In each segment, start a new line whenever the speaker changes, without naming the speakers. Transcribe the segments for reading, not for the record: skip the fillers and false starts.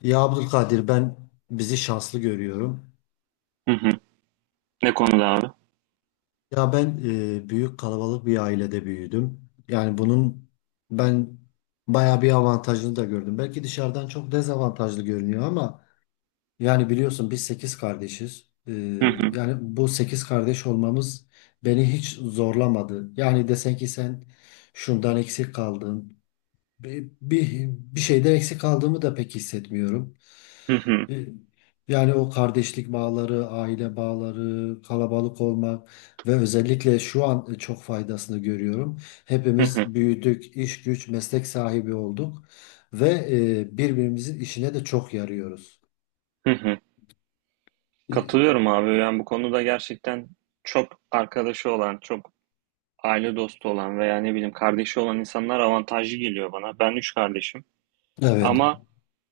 Ya Abdülkadir ben bizi şanslı görüyorum.
Hı hı. Ne konuda abi?
Ya ben büyük kalabalık bir ailede büyüdüm. Yani bunun ben bayağı bir avantajını da gördüm. Belki dışarıdan çok dezavantajlı görünüyor ama yani biliyorsun biz 8 kardeşiz.
Hı hı.
Yani bu 8 kardeş olmamız beni hiç zorlamadı. Yani desen ki sen şundan eksik kaldın. Bir şeyden eksik kaldığımı da pek hissetmiyorum.
Hı hı.
E, Yani o kardeşlik bağları, aile bağları, kalabalık olmak ve özellikle şu an çok faydasını görüyorum.
Hı hı.
Hepimiz büyüdük, iş güç, meslek sahibi olduk ve birbirimizin işine de çok yarıyoruz.
Hı hı.
E,
Katılıyorum abi. Yani bu konuda gerçekten çok arkadaşı olan, çok aile dostu olan veya ne bileyim kardeşi olan insanlar avantajlı geliyor bana. Ben üç kardeşim.
Evet.
Ama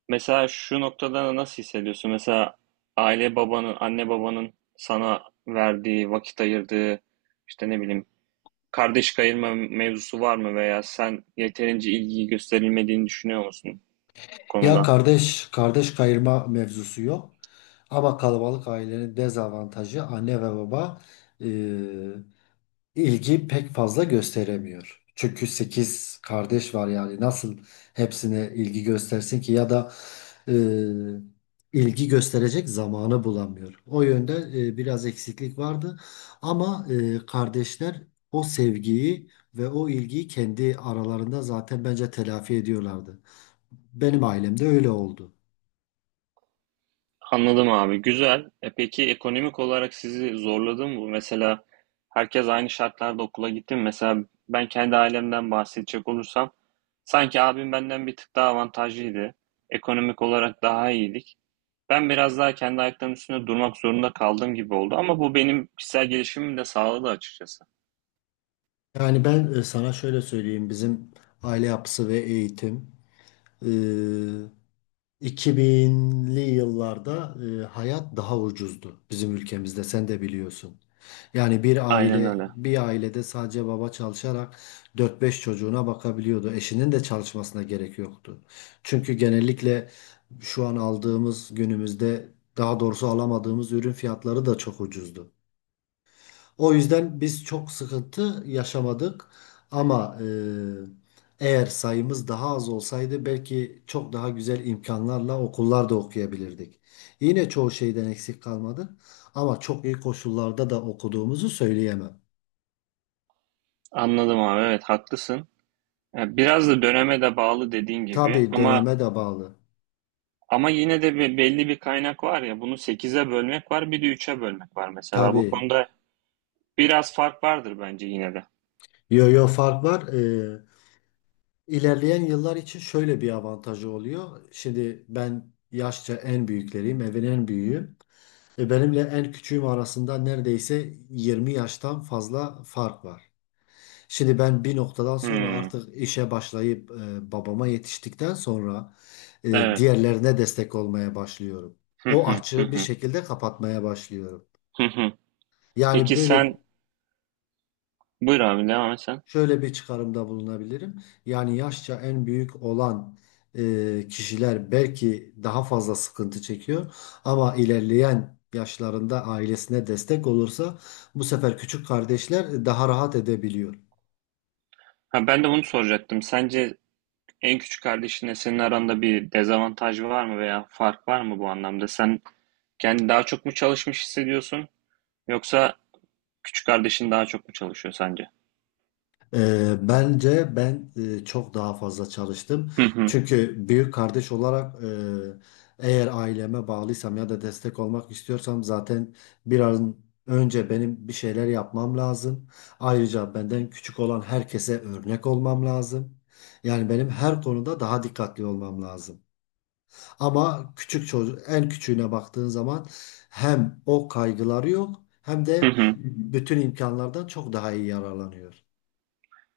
mesela şu noktada nasıl hissediyorsun? Mesela aile babanın, anne babanın sana verdiği, vakit ayırdığı, işte ne bileyim kardeş kayırma mevzusu var mı veya sen yeterince ilgi gösterilmediğini düşünüyor musun bu
Ya
konuda?
kardeş kayırma mevzusu yok. Ama kalabalık ailenin dezavantajı anne ve baba e, ilgi pek fazla gösteremiyor. Çünkü 8 kardeş var yani nasıl hepsine ilgi göstersin ki ya da e, ilgi gösterecek zamanı bulamıyor. O yönde biraz eksiklik vardı ama kardeşler o sevgiyi ve o ilgiyi kendi aralarında zaten bence telafi ediyorlardı. Benim ailemde öyle oldu.
Anladım abi. Güzel. E peki ekonomik olarak sizi zorladı mı bu? Mesela herkes aynı şartlarda okula gitti mi? Mesela ben kendi ailemden bahsedecek olursam sanki abim benden bir tık daha avantajlıydı. Ekonomik olarak daha iyiydik. Ben biraz daha kendi ayaklarımın üstünde durmak zorunda kaldığım gibi oldu ama bu benim kişisel gelişimimi de sağladı açıkçası.
Yani ben sana şöyle söyleyeyim bizim aile yapısı ve eğitim. e, 2000'li yıllarda hayat daha ucuzdu bizim ülkemizde sen de biliyorsun. Yani bir
Aynen
aile
öyle.
bir ailede sadece baba çalışarak dört beş çocuğuna bakabiliyordu. Eşinin de çalışmasına gerek yoktu. Çünkü genellikle şu an aldığımız günümüzde daha doğrusu alamadığımız ürün fiyatları da çok ucuzdu. O yüzden biz çok sıkıntı yaşamadık. Ama eğer sayımız daha az olsaydı belki çok daha güzel imkanlarla okullarda okuyabilirdik. Yine çoğu şeyden eksik kalmadı. Ama çok iyi koşullarda da okuduğumuzu söyleyemem.
Anladım abi. Evet haklısın. Biraz da döneme de bağlı dediğin gibi.
Tabii
ama
döneme de bağlı.
Ama yine de belli bir kaynak var ya, bunu sekize bölmek var, bir de üç'e bölmek var, mesela bu
Tabii.
konuda biraz fark vardır bence yine de.
Yo yo fark var. İlerleyen yıllar için şöyle bir avantajı oluyor. Şimdi ben yaşça en büyükleriyim, evin en büyüğü. Benimle en küçüğüm arasında neredeyse 20 yaştan fazla fark var. Şimdi ben bir noktadan sonra
Hmm,
artık işe başlayıp babama yetiştikten sonra
evet.
diğerlerine destek olmaya başlıyorum.
Hı
O
hı, hı
açığı bir
hı,
şekilde kapatmaya başlıyorum.
hı hı.
Yani
Peki
böyle.
sen, buyur abi devam et sen.
Şöyle bir çıkarımda bulunabilirim. Yani yaşça en büyük olan kişiler belki daha fazla sıkıntı çekiyor ama ilerleyen yaşlarında ailesine destek olursa bu sefer küçük kardeşler daha rahat edebiliyor.
Ha, ben de bunu soracaktım. Sence en küçük kardeşinle senin aranda bir dezavantaj var mı veya fark var mı bu anlamda? Sen kendi daha çok mu çalışmış hissediyorsun yoksa küçük kardeşin daha çok mu çalışıyor sence?
Bence ben çok daha fazla çalıştım.
Hı hı,
Çünkü büyük kardeş olarak eğer aileme bağlıysam ya da destek olmak istiyorsam zaten biraz önce benim bir şeyler yapmam lazım. Ayrıca benden küçük olan herkese örnek olmam lazım. Yani benim her konuda daha dikkatli olmam lazım. Ama küçük çocuk en küçüğüne baktığın zaman hem o kaygıları yok hem
hı
de
hı.
bütün imkanlardan çok daha iyi yararlanıyor.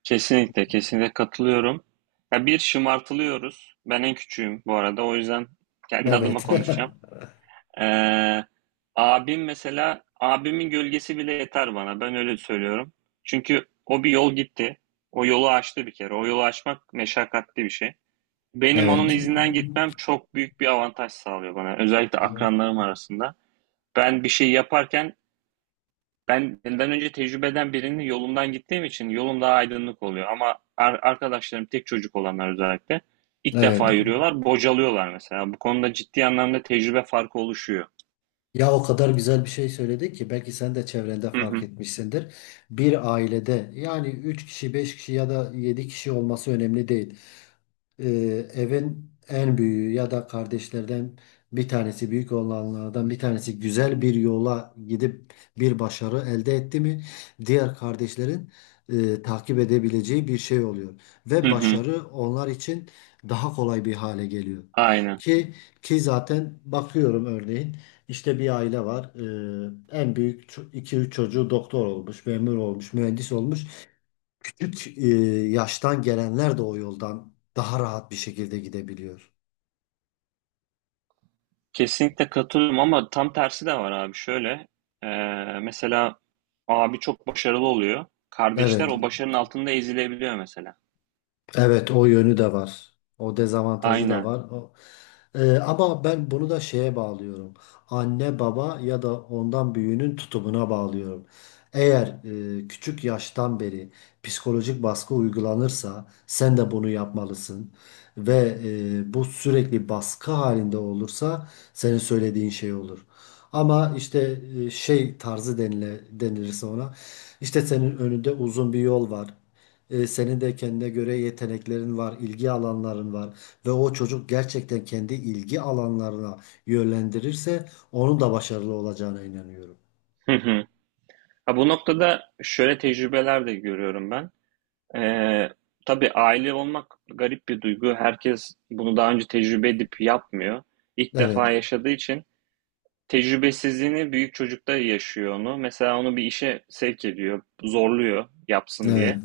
Kesinlikle, kesinlikle katılıyorum. Ya bir şımartılıyoruz. Ben en küçüğüm bu arada. O yüzden kendi adıma
Evet.
konuşacağım. Ee, Abim mesela, abimin gölgesi bile yeter bana. Ben öyle söylüyorum. Çünkü o bir yol gitti. O yolu aştı bir kere. O yolu aşmak meşakkatli bir şey. Benim onun
Evet.
izinden gitmem çok büyük bir avantaj sağlıyor bana, özellikle akranlarım arasında. Ben bir şey yaparken, ben benden önce tecrübeden birinin yolundan gittiğim için yolum daha aydınlık oluyor. Ama arkadaşlarım, tek çocuk olanlar özellikle, ilk
Evet.
defa yürüyorlar, bocalıyorlar mesela. Bu konuda ciddi anlamda tecrübe farkı oluşuyor.
Ya o kadar güzel bir şey söyledi ki belki sen de çevrende
Hı
fark
hı.
etmişsindir. Bir ailede yani 3 kişi, 5 kişi ya da 7 kişi olması önemli değil. e, Evin en büyüğü ya da kardeşlerden bir tanesi büyük olanlardan bir tanesi güzel bir yola gidip bir başarı elde etti mi diğer kardeşlerin takip edebileceği bir şey oluyor
Hı
ve
hı.
başarı onlar için daha kolay bir hale geliyor.
Aynen.
Ki ki zaten bakıyorum örneğin işte bir aile var. En büyük iki üç çocuğu doktor olmuş, memur olmuş, mühendis olmuş küçük yaştan gelenler de o yoldan daha rahat bir şekilde gidebiliyor.
Kesinlikle katılıyorum ama tam tersi de var abi. Şöyle, e, mesela abi çok başarılı oluyor. Kardeşler
Evet.
o başarının altında ezilebiliyor mesela.
Evet o yönü de var. O dezavantajı da
Aynen.
var. Ama ben bunu da şeye bağlıyorum. Anne baba ya da ondan büyüğünün tutumuna bağlıyorum. Eğer küçük yaştan beri psikolojik baskı uygulanırsa sen de bunu yapmalısın. Ve bu sürekli baskı halinde olursa senin söylediğin şey olur. Ama işte şey tarzı denilirse ona işte senin önünde uzun bir yol var. Senin de kendine göre yeteneklerin var, ilgi alanların var ve o çocuk gerçekten kendi ilgi alanlarına yönlendirirse onun da başarılı olacağına inanıyorum.
Hı hı. Ha, bu noktada şöyle tecrübeler de görüyorum ben. Ee, tabii aile olmak garip bir duygu. Herkes bunu daha önce tecrübe edip yapmıyor. İlk defa
Evet,
yaşadığı için tecrübesizliğini büyük çocukta yaşıyor onu. Mesela onu bir işe sevk ediyor, zorluyor yapsın
evet.
diye.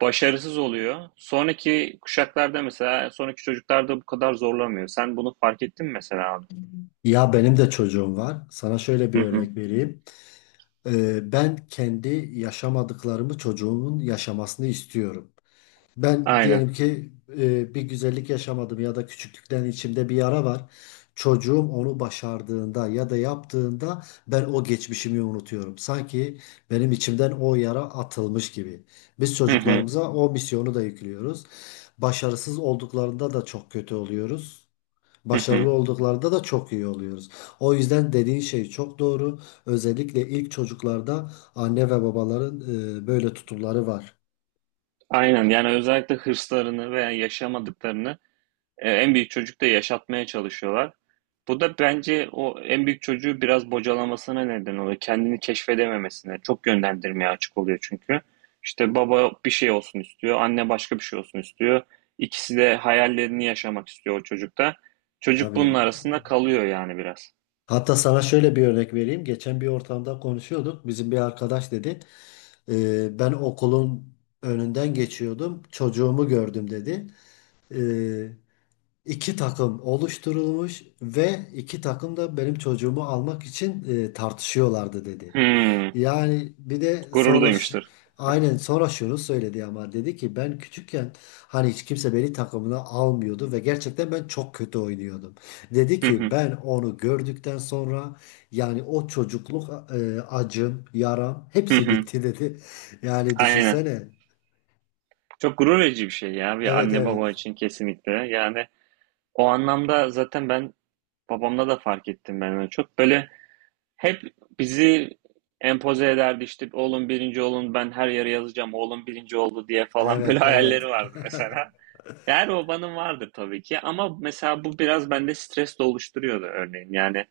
Başarısız oluyor. Sonraki kuşaklarda mesela, sonraki çocuklarda bu kadar zorlamıyor. Sen bunu fark ettin mi mesela abi?
Ya benim de çocuğum var. Sana şöyle
Hı
bir
hı.
örnek vereyim. Ben kendi yaşamadıklarımı çocuğumun yaşamasını istiyorum. Ben
Aynen.
diyelim ki bir güzellik yaşamadım ya da küçüklükten içimde bir yara var. Çocuğum onu başardığında ya da yaptığında ben o geçmişimi unutuyorum. Sanki benim içimden o yara atılmış gibi. Biz
Hı hı.
çocuklarımıza o misyonu da yüklüyoruz. Başarısız olduklarında da çok kötü oluyoruz.
Hı hı.
Başarılı olduklarında da çok iyi oluyoruz. O yüzden dediğin şey çok doğru. Özellikle ilk çocuklarda anne ve babaların böyle tutumları var.
Aynen. Yani özellikle hırslarını veya yaşamadıklarını, en büyük çocuk da yaşatmaya çalışıyorlar. Bu da bence o en büyük çocuğu biraz bocalamasına neden oluyor. Kendini keşfedememesine. Çok yönlendirmeye açık oluyor çünkü. İşte baba bir şey olsun istiyor, anne başka bir şey olsun istiyor. İkisi de hayallerini yaşamak istiyor o çocukta. Çocuk bunun
Tabii.
arasında kalıyor yani biraz.
Hatta sana şöyle bir örnek vereyim. Geçen bir ortamda konuşuyorduk. Bizim bir arkadaş dedi. Ben okulun önünden geçiyordum. Çocuğumu gördüm dedi. Ee, iki takım oluşturulmuş ve iki takım da benim çocuğumu almak için tartışıyorlardı dedi.
Hmm,
Yani bir de
gurur
sonra
duymuştur.
aynen sonra şunu söyledi ama dedi ki ben küçükken hani hiç kimse beni takımına almıyordu ve gerçekten ben çok kötü oynuyordum. Dedi
Hı
ki
hı,
ben onu gördükten sonra yani o çocukluk acım, yaram
hı
hepsi
hı.
bitti dedi. Yani
Aynen.
düşünsene.
Çok gurur verici bir şey ya, bir
Evet,
anne baba
evet.
için kesinlikle. Yani o anlamda zaten ben, babamda da fark ettim ben onu. Çok böyle. Hep bizi empoze ederdi, işte oğlum birinci olun, ben her yere yazacağım oğlum birinci oldu diye falan, böyle
Evet,
hayalleri
evet.
vardı mesela. Her babanın vardır tabii ki, ama mesela bu biraz bende stres de oluşturuyordu örneğin. Yani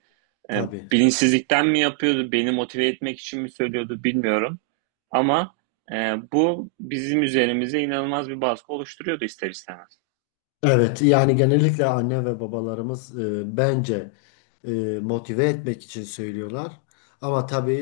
e,
Tabii.
bilinçsizlikten mi yapıyordu, beni motive etmek için mi söylüyordu bilmiyorum. Ama e, bu bizim üzerimize inanılmaz bir baskı oluşturuyordu ister istemez.
Evet, yani genellikle anne ve babalarımız bence e, motive etmek için söylüyorlar. Ama tabii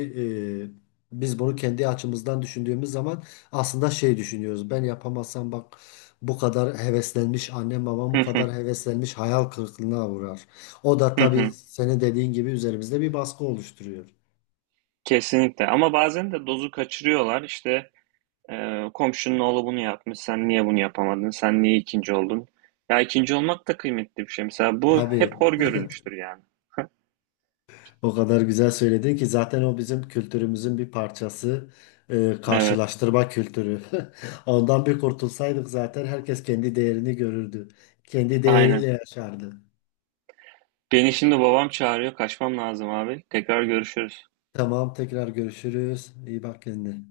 biz bunu kendi açımızdan düşündüğümüz zaman aslında şey düşünüyoruz. Ben yapamazsam bak bu kadar heveslenmiş annem babam bu
Hı,
kadar heveslenmiş hayal kırıklığına uğrar. O da
hı
tabii
hı.
senin dediğin gibi üzerimizde bir baskı oluşturuyor.
Kesinlikle, ama bazen de dozu kaçırıyorlar işte. Komşunun oğlu bunu yapmış. Sen niye bunu yapamadın? Sen niye ikinci oldun? Ya ikinci olmak da kıymetli bir şey. Mesela bu hep
Tabii.
hor görülmüştür yani.
O kadar güzel söyledin ki zaten o bizim kültürümüzün bir parçası.
Evet,
Karşılaştırma kültürü. Ondan bir kurtulsaydık zaten herkes kendi değerini görürdü. Kendi değeriyle
aynen.
yaşardı.
Beni şimdi babam çağırıyor. Kaçmam lazım abi. Tekrar görüşürüz.
Tamam tekrar görüşürüz. İyi bak kendine.